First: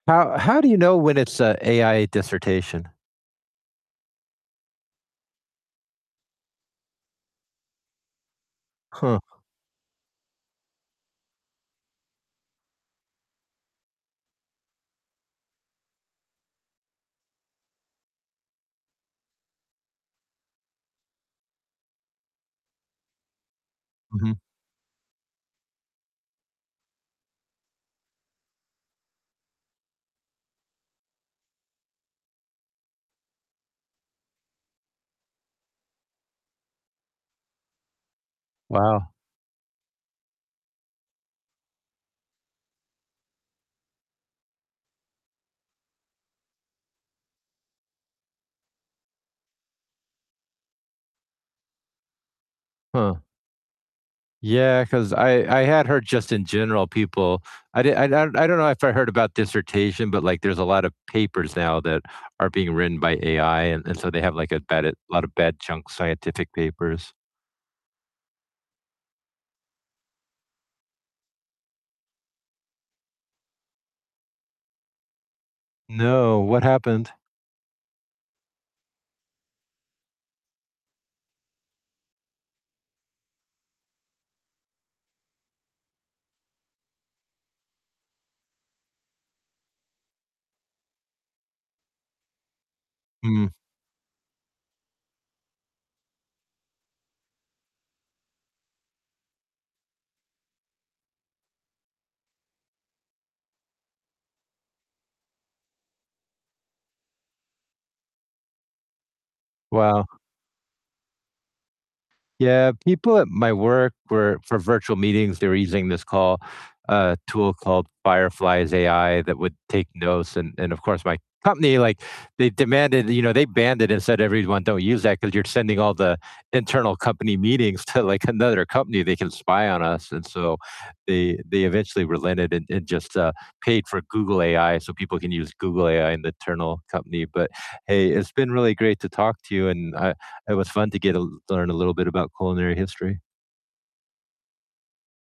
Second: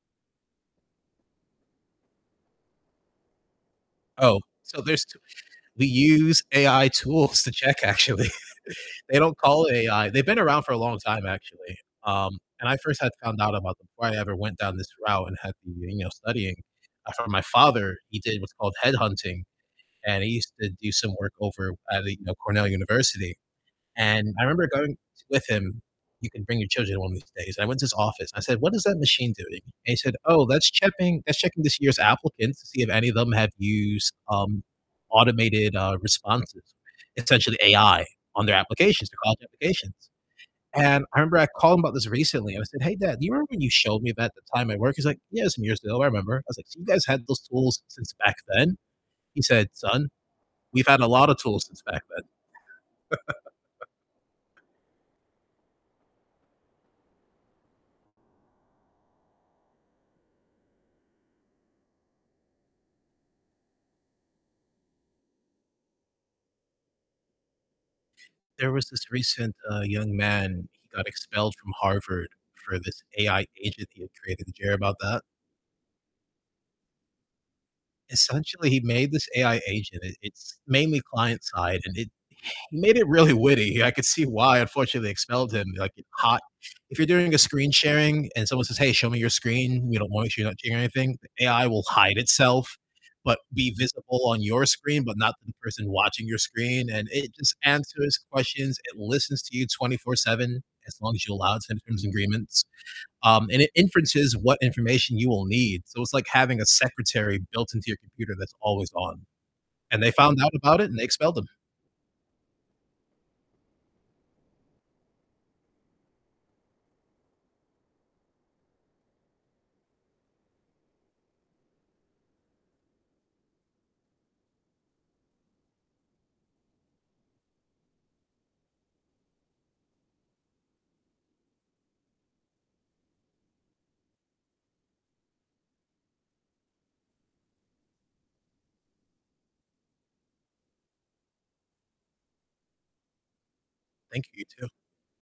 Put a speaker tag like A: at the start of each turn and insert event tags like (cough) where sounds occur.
A: How how do you know when it's a AI dissertation?
B: Oh, so there's (unintelligible) we use AI tools to check actually.
A: Huh.
B: They don't call it AI. They've been around for a long time, actually, um, and I first had found out about them before I ever went down this route and had been, you know, studying. I found my father, he did what's called headhunting, and he used to do some work over at, you know, Cornell University, and
A: Mhm.
B: I remember going with him- you can bring your children along these days- and I went to his office, and I said, "What is that machine doing?" And he said, "Oh, that's checking that's checking this year's applicants to see if any of them have used, um, automated, uh, responses," essentially AI on their applications,
A: Wow.
B: their college applications. And, I remember I called him about this recently. I w I said, "Hey, Dad, do you remember when you showed me that the time at work?" He's like, "Yeah, some years ago, I remember." I was like, "So you guys had those tools since back then?" He said, "Son, we've had a lot of tools since back then."
A: Huh.
B: (laughs)
A: Yeah, 'cause I I had heard just in general people I di I d I don't I don't know if I heard about dissertation, but, like, there's a lot of papers now that are being written by AI and and so they have, like, a bad i a lot of bad junk scientific papers.
B: There was this recent, uh, young man, he got expelled from Harvard for this AI agent he had created. Did you hear about that?
A: No, what happened?
B: Essentially, he made this AI agent. It it's mainly client side, and it he made it really witty, I could see why, unfortunately, they expelled him. Be like, it hot if you're doing a screen sharing and someone says, "Hey, show me your screen," and, you don't want to so you don't share anything, the AI will hide itself, but
A: Mm.
B: be visible on your screen, but not the person watching your screen, and it just answers questions, it listens to you 24/7, as long as you allow it to in terms and agreements, um, and it inferences what information you will need, so it's like having a secretary built into your computer that's always on. And
A: Wow.
B: they found out about it, and they expelled him.
A: Yeah, people at my work were for virtual meetings, they were using this call, uh, tool called Fireflies AI that would take notes and and of course my company, like, they demanded you know, they banned it and said, "Everyone don't use that, 'cause you're sending all the internal company meetings to, like, another company, they can spy on us." And so, they they eventually relented and and just, uh, paid for Google AI so people can use Google AI in the internal company, but, hey, it's been really great to talk to you and I it was fun to get a l learn a little bit about culinary history.
B: Thank you, you too.